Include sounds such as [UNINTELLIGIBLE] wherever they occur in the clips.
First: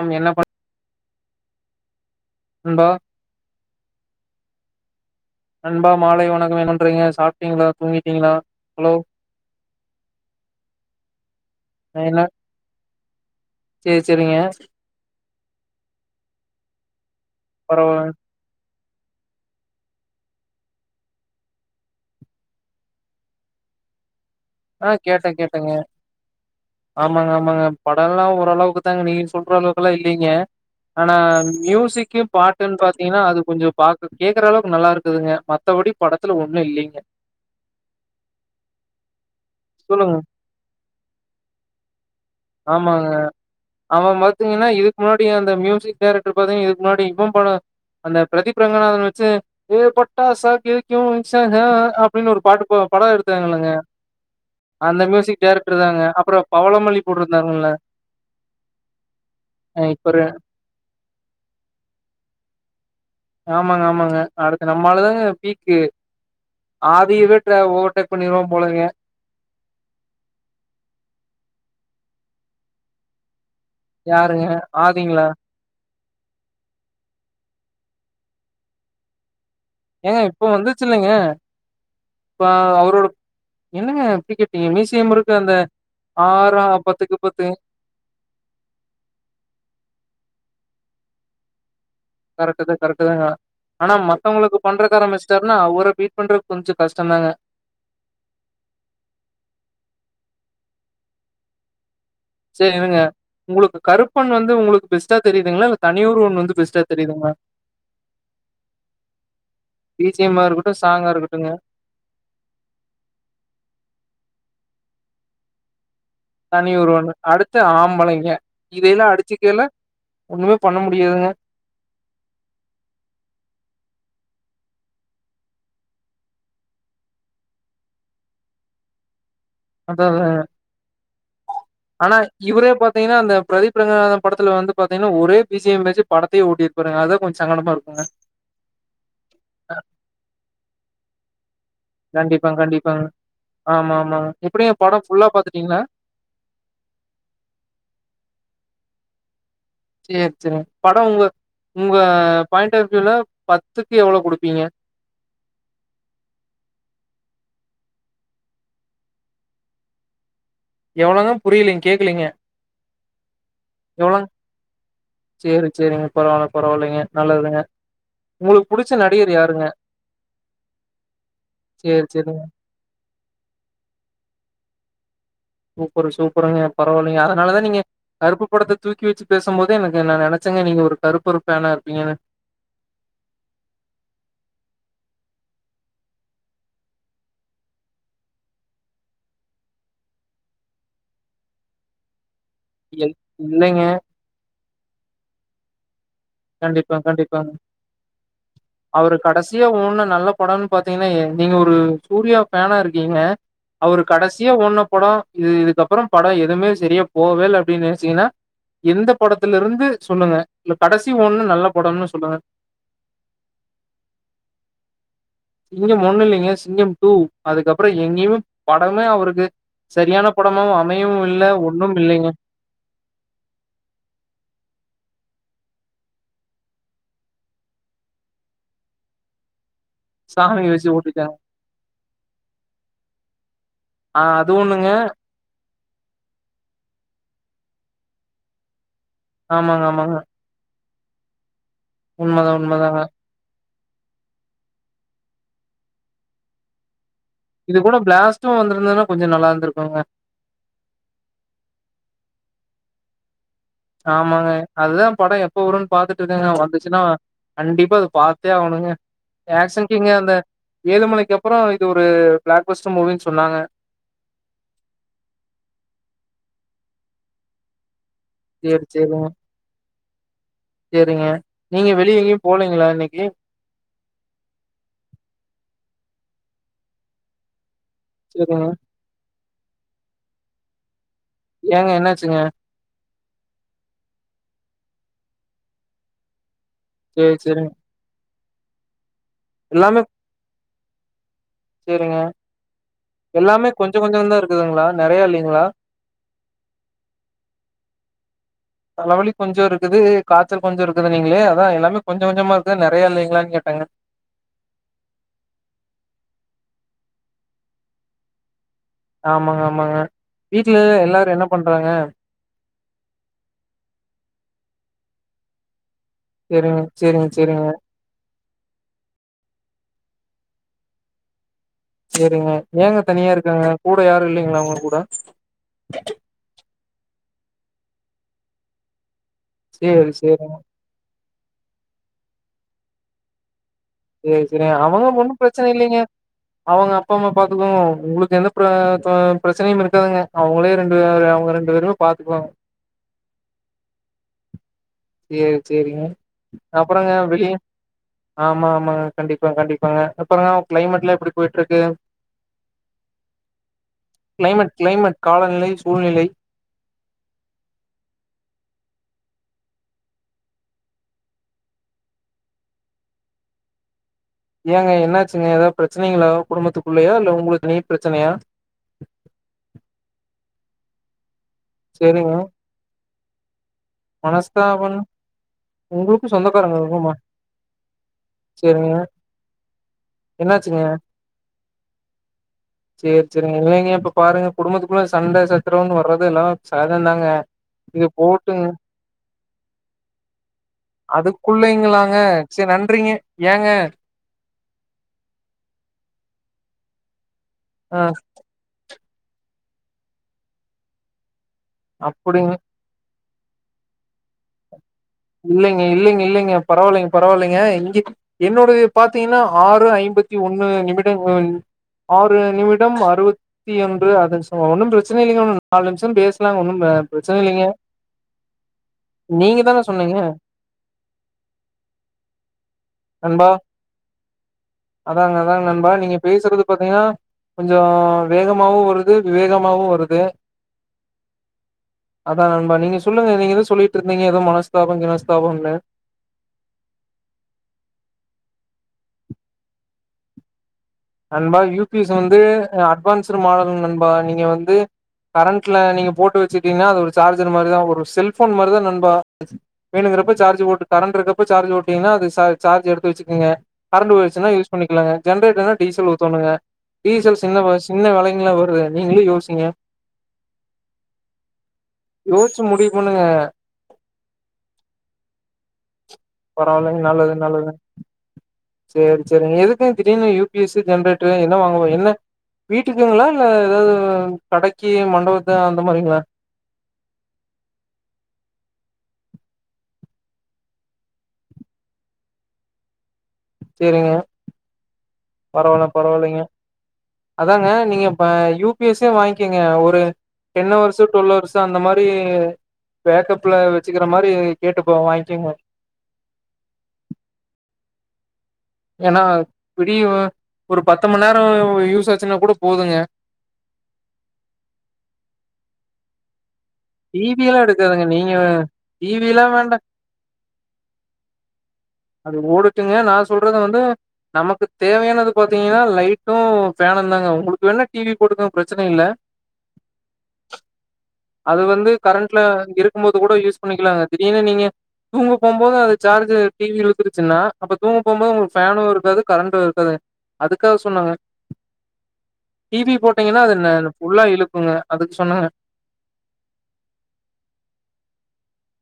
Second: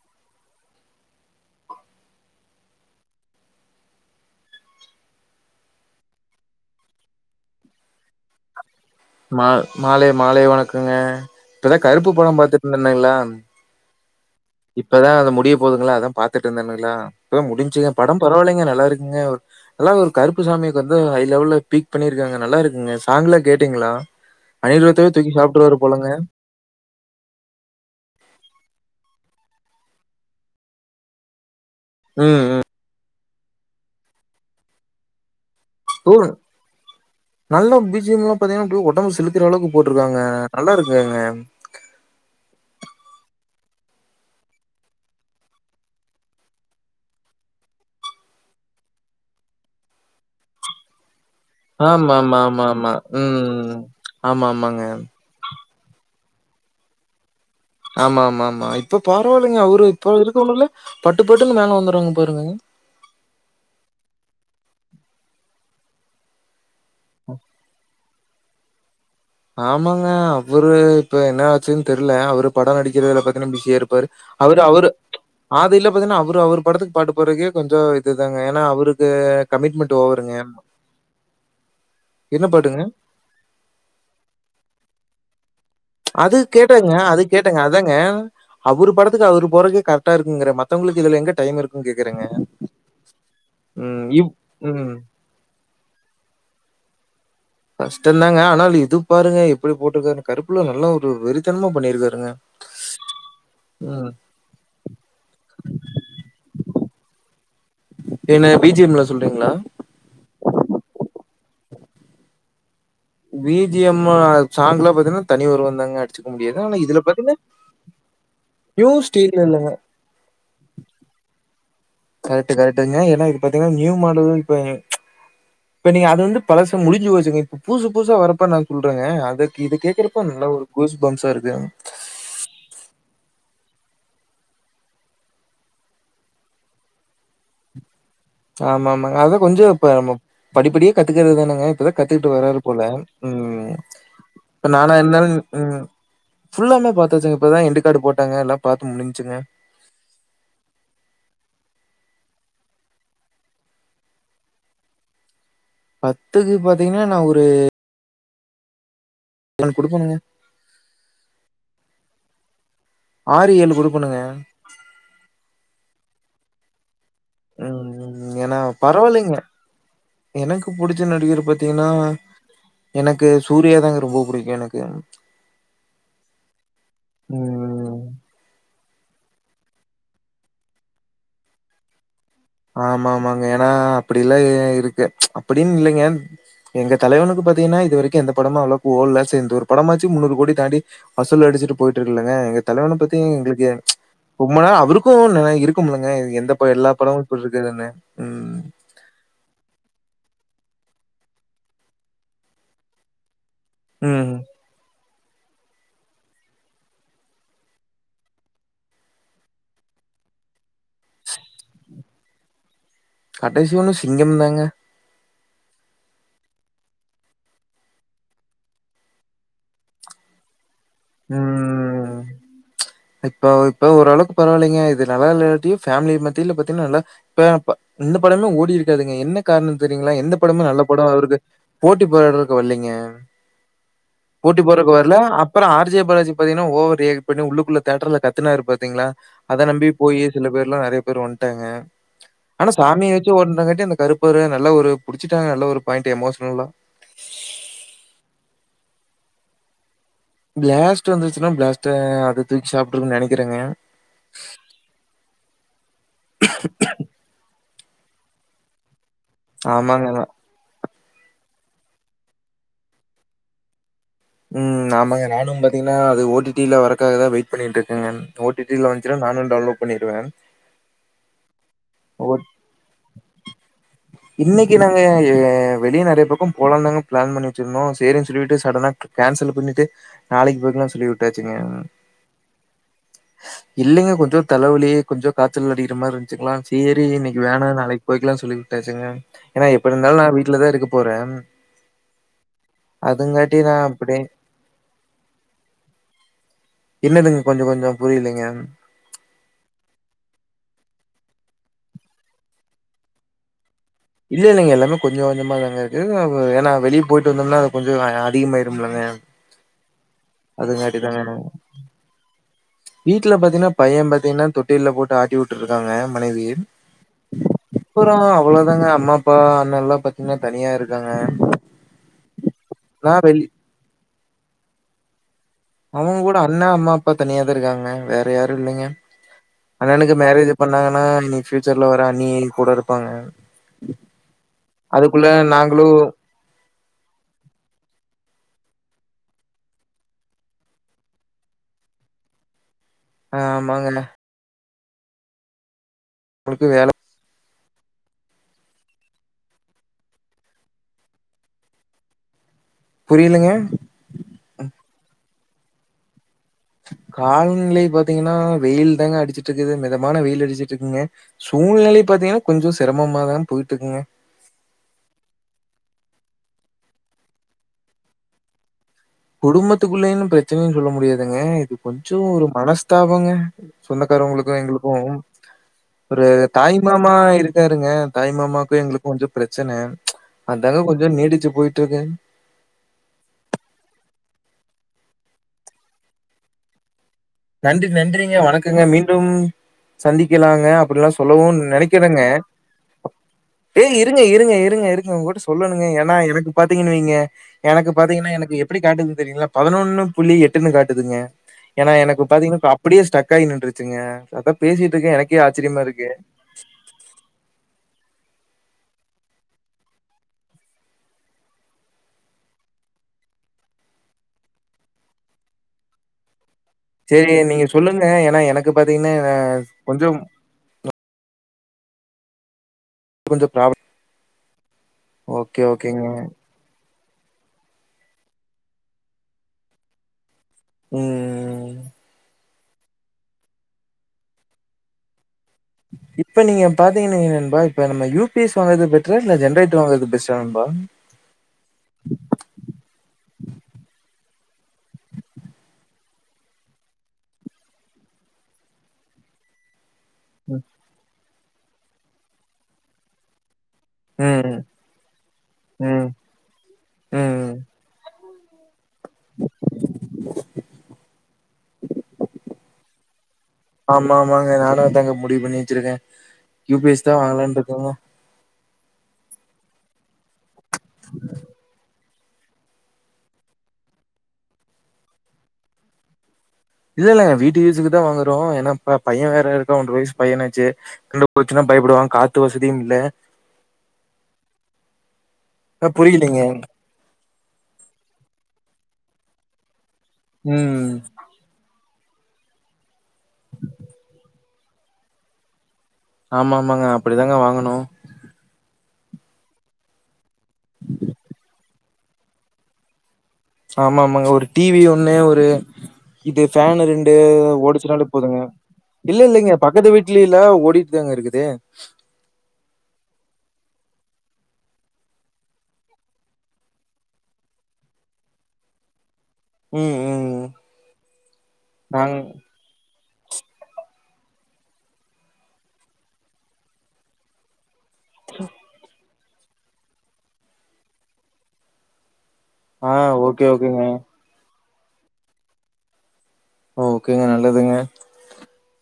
நா என்ன பண்ண நண்பா நண்பா மாலை வணக்கம் என்ன பன்றீங்க சாப்ட்டீங்களா தூங்கி மா மாலை மாலை வணக்கோங்க இப்பதான் கருப்பு படம் பாத்துட்டு [UNINTELLIGIBLE] சரி சரிங்க இப்பதா அது போதுங்களா அதான் பாத்துட்டு இருந்தேங்களா முடிஞ்சுங்க பரவால படம் பரவாலைங்க நல்லா இருக்கு இங்க நல்லா ஒரு கருப்பு சாமிக்கு வந்து ஹை லெவல்ல பீக் பண்ணிருக்காங்க நல்லா இருக்குங்க சாங்ல கேட்டீங்ளா ஆ கேட்ட கேட்டங்க ஆமாங்க ஆமாங்க படோல்லா ஓ ரளவுக்கு தாங்க நீங்க சொல்ற அளவுக்கெல்லா இல்லீங்க ஆனா மியூசிக்கு ம் பாட்டுன் பாத்தீங்கனா அது கொஞ்சோ பாக்கர்க் கேக்கறளவுக் நல்லாருக்குதுங்க ப்ரோ நல்ல பி ஜி எம் லா பாத்தீங்னா அப்டே ஒடம்பு சிலு க்கறளவுக்கு சொல்லுங்க போட்ருக்காங்க நல்லா இருக்குங்க ஆமாங்க அவ பாத்தீங்கன்னா இதுக் முன்னாடி அந்த மியூசிக் டேரக்டர் பாத்தீங்கனா இதுக் முன்னாடி இவ படோ அந்த பிரதீப் ரங்கநாதன் வச்சு ஏ பட்டாசா கேக்கு சஹ ஆமா அப்டின் ஆமா ஒரு பாட்டு ஆமா ப ஆமா படோ எடுத்தாங்கில்லங்க ம் ஆமா ஆமாங்க அந்த மியூசிக் டேரக் ட்ருக்காங்க அப்றோ பவளமல்லி போட்ருந்தாங்கல்ல ஆமா ஆமா ஆமா இப்ப பரவால்லங்க அவுரு இப்ப இப்பரு இருக்கவுங்கல்ல பட்டுப்பட்டுனு மேல வந்துட்றாங்க பாருங்க ஆமாங்க ஆமாங்க அடுத்து நம்மாளு தாங்க பீக்கு ஆதியவே ட்ர ஓவர்டேக் பண்ணீர்வா போலங்க ஆமாங்க அவுரு இப்ப என்ன ஆச்சுன் தெர்ல அவரு படோ நடிக்கறதுல பாத் தனா பிசியா இருப்பாரு யாருங்க அவரு அவரு ஆதிங்களா ஆதில்லா பாத்தினா அவுரு அவுரு படத்துக்கு பாட்டு பாட்றக்கே கொஞ்சோ இதுதாங்க ஏனா அவுருக்கு ஏங்க இப்போ வந்துர்ச்சில்லைங்க ப்ப என்ன பாட்டுங்க? அவுரோட என்னங்க இப்டி கேட் டீங்க மீசைய முறுக்கு அந்த அது ஆறா கேட்டங்க பத்துக்கு அது பத்து கேட்டங்க அதாங்க அவுரு படத்துக்கு அவுரு போட்றக்கே கரக்ட்டா இருக் ங்கற மத்தவங்களுக்கு இதுல எங்க டைம் இருக் கரக்ட்டு தா கரக்ட்டு தாங்க ஆனா ம் இவ் மத்தவங்களுக்கு ம். பண்றக்கு ஆரம்மிஸ்ட்டார்ன்னா அவுர பீட் பண்ற கொஞ்சோ கஷ்டந்தாங்க கஷ்டந்தாங்க ஆனா இது பாருங்க எப்டி போட்ருக்காருன்னு கருப்புல நல்லா ஒரு வெறித்தன்மா பண்ணிருக்காரு சேரி இருங்க உங்குளுக்கு கருப்பன் வந்து உங்குளுக்கு பெஸ்ட்டா தெரியிதுங்ளா இல்ல தனி ஒருவன் வந்து பெஸ்ட்டா தெரியிதுங்ளா என்ன பிஜிஎம்ல சொல்றீங்களா? பி ஜி எம் மா இருக்கட்டு சாங்கா இருக்கட் டுங்க பி ஜி எம் மு, சாங்கெல்லா பாத்தீன்னா தனி ஒருவன் தாங்க அடி தனி ஒருவனு, அடுத்து ஆம்பளைங்க நியூ இதயெல்லா ஸ்டீல் அடிச்சிக்கெல்லா இல்லங்க ஒன்னுமே பண்ண முடியாதுங்க கரக்ட்டு கரக்ட்டுங்க ஏனா இது பாத்தீங்னா நியூ மாடல் இப்பங்க இப்ப நீங்க அது வந்து பழசு முடிஞ்சு போச்சுங்க இப்ப புதுசு புதுசா வரப்ப நா சொல்றங்க அது இது அத கேக்கறப்ப நல்லா ஒரு கூஸ் பம்ஸா இருக்கு ஆனா இவரே பாத்தீங்கன்னா அந்த பிரதீப் ரங்கநாதன் படத்துல வந்து பாத்தீங்ன்னா ஒரே பி ஜி எம் வெச்சு படத்தயே ஓட்டீர் பாருங்க அதா கொஞ் சங்கடமா இருக்குங்க ஆமா ஆமாங்க அதா கொஞ்சோ இப்ப நம்ம படிப்படியா கத்துக்கறத் தானங்க இப்பதா கத்துக்கிட்டு கண்டிப்பாங்க வராரு போல கண்டிப்பாங்க ம் ஆமா ஆமாங்க இப்ப எப்டிங்க நானா படோ ஃபுல்லா இர்ந்தாலு ம் பாத்துட்டீங்களா ம் ஃபுல்லாவ்மே பாத்தாச்சுங்க இப்பதா எண்டு கார்டு போட்டாங்க எல்லா பாத்து முடின் ச்சுங்க சேரி சேரிங் படோ உங்க உங்க பாயிண்ட் ஆஃப் வியூல பத்துக்கு எவ்ளோ குடுப்பீங்க பத்துக்கு பாத்தீங்னா நா ஒரு ஒன் குடுப்பனுங்க எவ்ளோங்க புரியலீங் கேக்கலீங்க ஆறு, ஏழு குடுப்பனுங்க எவ்ளோங் சேரி சேரிங்க பரவால்ல பரவால்லைங்க நல்லதுங்க ஏனா உங்களுக்கு புடிச்ச நடிகர் பரவால்லைங்க யாருங்க எனக்கு புடிச்ச நடிகரு பாத்தீங்கன்னா சேரி சேரிங்க எனக்கு சூர்யா தாங்க ரொம்ப புடிக்கு எனக்கு சூப்பரு சூப்பருங்க பரவால்லிங்க அதனாலதா நீங்க ம் கருப்பு படத்துக் தூக்கி வச்சு பேசும்போதே எனக்கு நா நெனைச்சேங்க நீங்க ஒரு கருப்பரு ஃபேனா இருப்பீங்கனு ஆமா ஆமாங்க ஏனா அப்டிலாயே இருக்கு அப்டின் இல்லைங்க எங்க தலைவனுக்கு பாத்தீங்னா இது வரைக்கூ எந்த படமோ அவ்ளக்கு ஓட்ல சே இந்த ஒரு படமாச்சு முன்னூறு கோடி தாண்டி வசூல் அடிச் சிட்டு போயிட்டுருக்குலங்க எங்க தலைவன இல் பத்தி எங்களுக்கு எ இல்லைங்க ரொம்ப நாள் அவருக்கூ ந இருக்கும்லங்க எந்த ப எல்லா படம் வன் அவரு கடைசியா ஒன்னு நல்லப் படன் பாத்தீங்னா எ நீங்க ஒரு சூர்யா ஃபேனா இருக்கீங்க அவரு ம் கடைசியா ஓட்ன படோ இது இதுக்கப்றோ படோ எதூமே செரியா போவேல்ல அப்டி நெனைச்சீங்னா எந்த படத்துலருந்து சொல்லுங்க இல்ல கடைசி ஓட்ன நல்ல படோன்னு சொல்லுங்க கடைசி ஒன்னு சிங்கம்தாங்க சிங்கம் ஒன்னுல்லிங்க சிங்கம் டூ அதுக்கப்றோ எங்கேயுமே படமே அவருக்கு செரியான படமாவூ அமையவூ இல்ல ம் ஒன்னுமில்லைங்க இப்ப இப்ப ஓரளவுக்கு பரவால்லிங்க இது நல்லால்லியாட்டியு ஃபேம்லி மத்தியில பாத்தீங்னா நல்லா பேம்ப் இந்த படமே ஓடி இருக்காதுங்க என்ன கார்ணத் தெரியுங்ளா எந்த சாமி படமு நல்ல வச்சு படோ ஓட்டிட்டாங்க. அவருது போட்டி போட்றக் வர்ல்லிங்க ஆ அது போட்டி ஒண்ணுங்க போறக்கு வர்ல அப்புறோ ஆர் ஜே பாலாஜி பாத்தீங்னா ஓவர் ரியாக்ட் பண்ணி உள்ளுக்குள்ள தேட்டர்ல கத்துனாரு பாத்தீங்ளா அத ஆமாங்க நம்பி ஆமாங்க. போயி சில பேர்லா நறைய பேர் வன்ட்டாங்க உண்மதா ஆனா உண்மதாங்க. சாமிய வச்சி ஓட்னங்காட்டி அந்த கருப்பரு நல்ல ஒரு புடிச்சிட்டாங்க நல்ல ஒரு பாயிண்ட்டு எமோஷ்னலா இது கூட பிளாஸ்ட்டூ வந்திருந்துதுனா கொஞ்சோ நல்லாந்துருக்கோங்க பிளாஸ்ட் வந்துச்சுன்னா பிளாஸ்ட்டே அத தூக்கி சாப்ட்ரூன் நெனைக் ஆமாங்க அதுதா படோ எப்ப வரூன் பாத்துட்ருக்கேங்க வந்துச்சுன்னா கண்டிப்பா அது பா த்தே ஆவணுங்க ஆக்ஷ்ன் ஆமாங்க. கிங்க அந்த ஏழு மலைக்கப்றோ இது ஒரு ப்ளாக்பஸ்ட்டு மூவின் சொன்னாங்க ம் ஆமாங்க நானும் பாத்தீங்கன்னா அது ஓ டி டி ல வர்றக்காகதா வெயிட் பண்ணிட்ருக்கங்கன் ஓ டி டி ல வந்ச்சினா நானு டவுன்லோட் பண்ணிருவே செரிங்க நீங்க வெளிய எங்கயூ போலீங்ளா இன்னைக்கி இன்னைக்கி நாங்க வெளியே நறைய பக்கம் போலாந்தாங்க ப்ளான் பண்ணி வச்சிருந்தோ சேரின் சொல்லிட்டு சேரிங்க. சடனாக் கேன்சல் பண்ணிட்டு நாளைக்கு போயிக்லா சொல்லிவிட் ஏங்க என்னாச்சுங்க இல்லைங்க கொஞ்சோ தலைவலி கொஞ்சோ காச்சல் அடிக்ற மாரி இந்துச்சுங்களா தேரி சேரி இன்னைக்கி வேணா சேரிங்க. நாளைக் போயிக்கலா சொல்லி விட்டாச்சுங்க ஏனா எப்டிருந்தாலு நா வீட்ல தா இருக்கப்போறேம் செரிங்க எல்லாமே நான் கொஞ்சோ அப்படியே கொஞ்சந்தா இருக்குதுங்ளா நறைய இல்லிங்க்ளா என்னதுங்க கொஞ்ச கொஞ்சோ புரிலைங்க தலைவலி கொஞ்சோ இருக்குது காச்சல் கொஞ்சோ இருக்குதுனீங்ளே அதா எல்லாமே கொஞ்ச கொஞ்சமா இருக்குதா நறைய இல்லிங்ளான் கேட்டேங்க இல்லல்லைங்க எல்லாமே கொஞ்ச கொஞ்சமா தாங்க இருக்கு ஏனா வெளியே போயிட்டு வந்தோனா அது கொஞ்சோ அதிகமாய் ஆமாங்க ஆமாங்க வீட்ல அதுங்காட்டி எல்லாரு தாங்க என்ன பண்றாங்க வீட்ல பாத்தீங்னா பைய பாத்தீங்னா தொட் டில்ல போட்டு ஆட்டிவுட்டுருக்காங்க மனைவி சேரிங்க சேரிங்க சேரிங்க அப்றோ அவ்ளோதாங்க அம்மாப்பா அண்ணல்லா பாத்தீங்னா தனியா இருக்காங்க செரிங்க ஏங்க நான் தனியா வெளி இருக்காங்க கூட யாரு இல்லைங்களா உங்க கூட அவுங்க கூட அண்ணா அம்மாப்பா தனியாதா இருக்காங்க வேற யாருல்லைங்க சேரி அண்ணனுக்கு சேரிங்க மேரேஜ் பண்ணாங்கனா இனி ஃபியூச்சர்ல வர அண்ணி கூட இருப்பாங்க செரி செரி அவங்க அதுக்குள்ள ஒன்னு ப்ரச்சன நாங்களும் இல்லைங்க அவுங்க அப்பாம்மா பாத்துக்குவாங்க உங்குளுக்கு எந்த ப்ர தோ ப்ரச்சனையுமிருக்காதுங்க அவுங்ளே ரெண்டு பே அவுங்க ரெண்டு பேருமே பாத்துக்குவாங்க ஆ ஆமாங்கண்ணா சேர் செரிங்க வேல அப்றங்க வெளிய ஆமா ஆமாங்க கண்டிப்பா கண்டிப்பாங்க அப்பறங்க கிளைமேட் எல்லா எப்டி போயிட்டு இருக்கு புரியலங்க கிளைமேட் கிளைமேட் காலநிலை சூழ்நிலை காலநிலை பாத்தீங்கன்னா வெயில் தாங்க அடிச்சிட்டு இருக்குது மிதமான வெயில் அடிச்சுட்டு இருக்குங்க சூழ்நிலை இப் பாத்தீங்கன்னா கொஞ்சோ சிரமமாதா போயிட்டிருக்குங்க ஏங்க என்னாச்சுங்க ஏதாவது பிரச்சனைங்களா குடும்பத்துக்குள்ளையா இல்ல உங்களுக்கு நீ பிரச்சனையா பிரச்சனன்னு சொல்ல முடியாதுங்க இது கொஞ்சோ சேரிங்க ஒரு மனஸ்தாபங்க சொந்தக்காரவங்களுக்கு மனஸ்தாபம் எங்களுக்கு ஒரு உங்களுக்கு தாய் சொந்தக்காரங்களுக்குமா மாமா இருக்காருங்க தாய் மாமாக்கு சேரிங்க எங்களுக்கும் கொஞ்சோ பிரச்சன்ன அதாங்க என்னாச்சுங்க கொஞ்சோ நீடிச்சு போயிட்டு இருக்கு சேரி சேரிங்க இல்லைங்க இப்ப பாருங்க குடும்பத்துக்குள்ள சண்டை சச்சரவுன்னு வர்றது எல்லா ச நன்றி நன்றிங்க வணக்கங்க மீண் டும் சந்திக்கலாங்க அப்படில்லா சொல்லவு அதுக்குள்ளைங்களாங்க நெனைக்கிறங்க சேரி நன்றிங்க ஏங்க ஏய் இருங்க இருங்க இருங்க இருங்க உங்ககிட்ட சொல்லணுங்க ஏன்னா எனக்கு பாத்தீ ங்க வைங்க எனக்கு ஆ பாத்தீங்கன்னா எனக்கு எப்டி காட்டுது தெரியுங்களா பதினொன்னு புள்ளி எட்டுன்னு காட்டுதுங்க ஏன்னா எனக்கு அப்டிங்க பாத்தீங்கன்னா இப்ப அப்டியே ஸ்டக் ஆகி நின்னுருச்சுங்க அதா பேசிட்டு இருக்கேன். எனக்கே ஆச்சரியமா இல்லைங்க இருக்கு. இல்லைங்க இல்லைங்க பரவாயில்லைங்க பரவாயில்லைங்க இங்க என்னோடது பாத்தீங்கன்னா ஆறு ஐம்பத்தி ஒண்ணு நிமிடங்கள் ஆறு நிமிடம் அறுபத்தி ஒன்று [UNINTELLIGIBLE] ஒன்னு பிரச்சனை இல்லைங்க உன்ன நாலு நிமிஷ பேச லாங் ஒன்னு சரி, பிரச்சன நீங்க இல்லைங்க சொல்லுங்க. ஏன்னா, எனக்கு பார்த்தீங்கன்னா, நீங்க தான சொன்னீங்க கொஞ்சம் கொஞ்சோ நண்பா பிராப்ளம் அதாங்க அதாங்க நண்பா நீங்க பேசுறது பாத்தீங்கன்னா கொஞ்சோ வேகமாவு வருது விவேகமாவு வருது ம் அத நண்பா நீங்க சொல்லுங்க நீ ஏதோ சொல்லிட்டு இருந்தீங்க ஏதோ மனஸ்தாப கினஸ்தா இப்ப நீங்க பாத்தீங்கன்னு வைங்க நண்பா இப்ப நம்ம யூ பி எஸ் வாங்கறது பெ ட்ரே நா ஜென்ரெட்டர் வாங்கறது பெஸ்ட்டா நண்பா நண்பா யூ பி எஸ் வந்து அட்வான்ஸ்ட் மாடல் நண்பா நீங்க வந்து கரண்ட்ல நீங்க போட்டு வச்சுட்டீங்கன்னா அது ஒரு சார்ஜர் மாரிதா ஒரு செல்ஃபோன் மாரிதா நண்பா வேணுங்கிறப்ப சார்ஜ் ம். போட்டு கரண்ட் இருக்கப்ப சார்ஜ் போட்டீங்கன்னா அது ச சார்ஜ் எடுத்து வச்சுக்கங்க கரண்ட் போயிருச்சுன்னா ம். யூஸ் பண்ணிக்கலாங்க ஜென்ரேட்டர்ன்னா டீசல் ம். ஊத்தோனுங்க டீசல் ம். சின்ன வ சின்ன வெல ங்களா வருது நீங்களு யோசிங்க யோசிச்சு முடிவு பண்ணுங்க ஆமா ஆமாங்க நானு அதாங்க முடிவு பண்ணி வெச்சிருக்க யூ பி எஸ் தா வாங்கலானு இருக்கங்க செரி செரிங்க எதுக்குங்க திடீருனு யூ பி எஸ் ஜென்ரேட்டர் என்ன வாங்க போற என்ன வீட்டுக்குங்களா இல்ல ஏதாவது கடைக்கி மண்டபத்து அந்த மாரிங்களா இல்லல்லங்க வீட்டு யூசுக்கு தா வாங்குறோ ஏன்னா ப்ப பைய வேற இருக்கா ஒரன்ற வயசு பையனாச்சு கரண்டு போச்சுன்னா பயப்படுவாங்க காத்து வசதியும் இல்ல செரிங்க பரவால்ல அ பரவாயிலெங்க புரியலைங்க. அதாங்க நீங்க ப யூப் பி எஸே வாங்கிக்கங்க ஒரு டென் ம். ஹவர்ஸு டுவெல்ஹவர்ஸு அந்த மாரி இ பேக்கப்ல வச்சுக்கிற மாரி கேட்டுப்போ வாங்கிக்கங்க ஆமா ஆமாங்க அப்டிதாங்க வாங்கணு ஏனா விடியு ஒரு பத்து மண் நேரோ யூஸ் ஆச்சுன்னா கூட போதுங்க ஆமா ஆமாங்க ஒரு டிவி ஒண்ணு ஒரு இது ஃபேன் ரெண்டு டி வி எல்லா ஓடிச்சுனாலே எடுக்காதுங்க நீங்க போதுங்க டி இல்ல வி எல்லா இல்லலைங்க வேண்டா பக்கத்து வீட்டுலி எல்லா ஓடிட்டுதாங்க இருக்குது அது ஓடுட்டுங்க நா சொல்றது வந்து நமக்கு தேவயானது பாத்தீங்கனா லைட்டு ஃபேன் ந்தாங்க உங்களுக்கு வேணா டிவி போட்டுக்கொங்க பிரச்சன இல்ல ம், ம். அது வந்து நாங் கரண்ட்ல இருக் கும்போது கூட யூஸ் பண்ணிக்கலாங்க திடீர்னு நீங்க தூங்க போம் போது அது சார்ஜூ டிவி இழுத்துருச்சுன்னா அப்ப தூங்க போம்போது உங்களுக்கு ஃபேனு இருக்காது கரண்டு இருக்காது அதுக்காக சொன்னங்க ஆ டிவி போட்டீங்கன்னா ஓகே, ஓகேங்க. அது ஃபுல்லா இழுக்குங்க அதுக்கு சொன்னங்க ஓ ஓகேங்க நல்லதுங்க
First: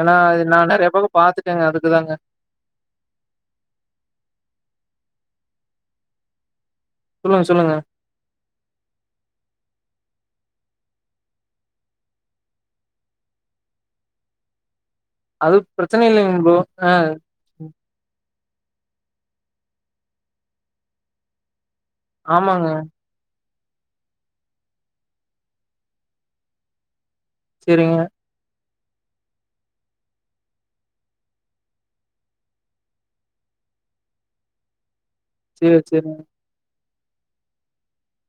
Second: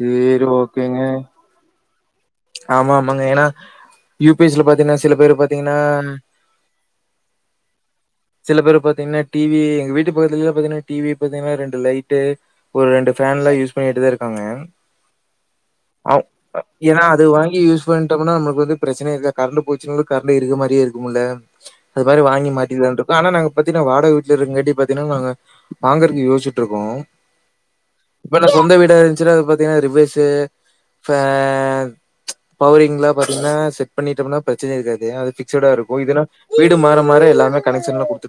ஏன்னா சரி நா நெறைய ஓகேங்க. பக்கோ பாத்துட்டங்க அதுக்குதாங்க ஆமா ஆமாங்க ஏனா யு பி எஸ் ல பாத்தீங்கனா சில பேரு பாத்தீங்கனா சொல்லுங்க சொல்லுங்க சில பேரு பாத்தீங்னா டிவி எங்க வீட்டு பக்கத்துலல்லா பாத்தீங்னா டிவி பாத்தீங்னா ரெண்டு லைட்டு ஒரு ரெண்டு ஃபேன்லா யூஸ் பண்ணிட்டுதா இருக்காங்க அது பிரச்சன ஆம் இல்லைங்க ப்ரோ அ ஆ ஏனா அது வாங்கி யூஸ் பண்ட்டோமுனா நம்ம போது பிரச்சன இருக்காது கரண்டு போச்சுனாலு கரண்டு இருக்க மாரியே இருக்கும்ல்ல அது மாரி வாங்கி ஆமாங்க மாட்டிர்லான் இரு நாங்க பாத்தீங்னா வாடக வீட்ல இருக்கங்காட்டி பாத்தீனா நாங்க வாங்கறக்கு யோச்சிட்டு இருக்கோ சேரிங்க பல சொந்த வீடு டா இருஞ்சினா அது பாத்தீங்னா ரிவேசு ஃபேன் பவரிங்ல பாத்தீங்ன்னா செட் பண்ணிட்டம்னா பிரச்சனை இருக்காது தே அது பிக்சடா சேரி இருக்கு சேரி இதனா வீடு மாற மாற எல்லாமே கனெஷன்ல குடு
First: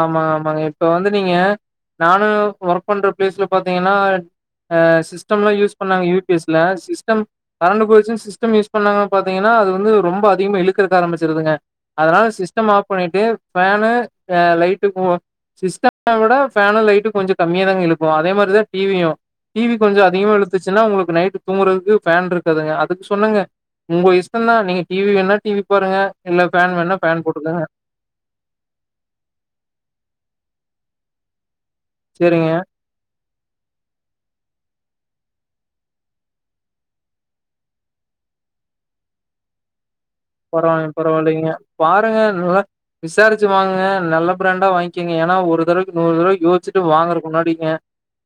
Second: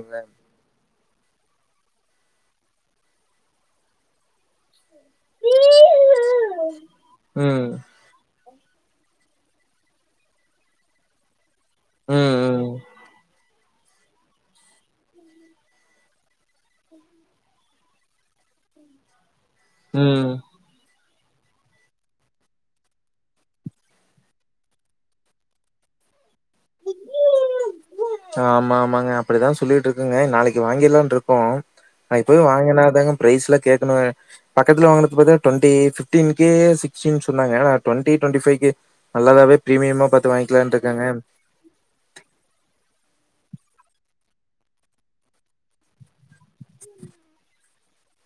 ஆமா ஆமாங்க இப்ப வந்து நீங்க நானு ஒர்க் பண்ற பிளேஸ்ல பாத்தீங்கன்னா அ சிஸ்டம்லா யூஸ் பண்ணாங்க ய பி எஸ்ல சிஸ்டம் ம் கரண்டு போய்ச்சு சிஸ்டம் யூஸ் பண்ணாங்க பாத்தீங்கன்னா அது வந்து ரொம்ப அதிகமா இழுக்கறக்க ஆரம்பிச்சிருதுங்க அதனால சிஸ்டம் ம் ஆஃப் பண்ணிட்டு ஃபேனு அ லைட்டு [UNINTELLIGIBLE] சிஸ்டம விட ஃபேனு லைட்டு கொஞ்சோ கம்மியா தாங்க இழுக்கு அதே மாரிதா டிவியு டிவி கொஞ்சோ ம் ம் அதிகமா இழுத்துச்சுன்னா உங்களுக்கு நைட்டு் தூங்குறதுக்கு ஃபேன் இருக்காதுங்க அதுக்கு சொன்னங்க உங்க இஷ்டந்தா நீங்க டிவி வேணா டிவி பாருங்க இல்ல ஃபேன் வேணா ஃபேன் போட்டுக்கங்க அப்டிதா சொல்லிட்டு இருக்குங்க நாளைக்கு வாங்கிலான்ட்ருக்கோ அது இப்பவே சரிங்க. வாங்கினாதாங்க பிரைஸ்ல கேக்கனு பக்கத்துல வாங்கனது பாத்தீங்னா டொன்ட்டி பிப்டின் கே சிக்ஸ்டின் சொன்னாங்க நா டுவெண்டி ட்வண்டி ஃபைக்கு நல்லதாவே பிரீமியமா பாத் பரவால் பரவால்லிங்க பாருங்க நல்லா விசாரிச்சு வாங்குங்க நல்ல பிராண்டா வாங்கிங்க ஏனா ஒரு தடவைக்கு நூறு தடவ யோச்சிட்டு வாங்குறக்கு முன்னாடிங்க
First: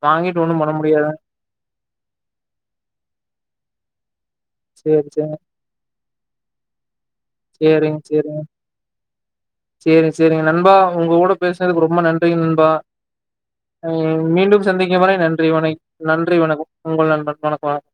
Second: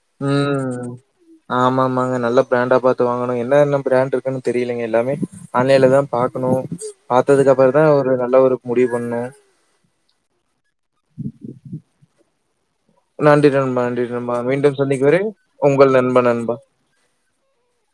வாங்கிட்டு ஒண்ணும் பண்ண ம் முடியாதுங்க. ஆமாமாங்க நல்ல பிராண்டா பாத்து வாங்கனு என்னன்னம் தெரியலங்க சேரி எல்லாமே சேரிங்க, ஆன்லைன்ல தா பாக்கணு பாத்ததுக்கு அப்புற தா சேரிங்க, ஒரு சேரிங்க, நல்ல ஒரு முடிவு பண்ணு சேரி சேரிங்க நண்பா உங்க கூட பேசுனதுக்கு ரொம்ப நன்றிங்க நண்பா நன்றி நண்பா, நன்றி ம் நண்பா. மீண்டும் சந்திக்கும் வரை நன்றி வண உங்கள் நண்பன் நன்றி நண்பா. வணக்கம் உங்கள் நண்பண் வணக்கம் வணக்கம்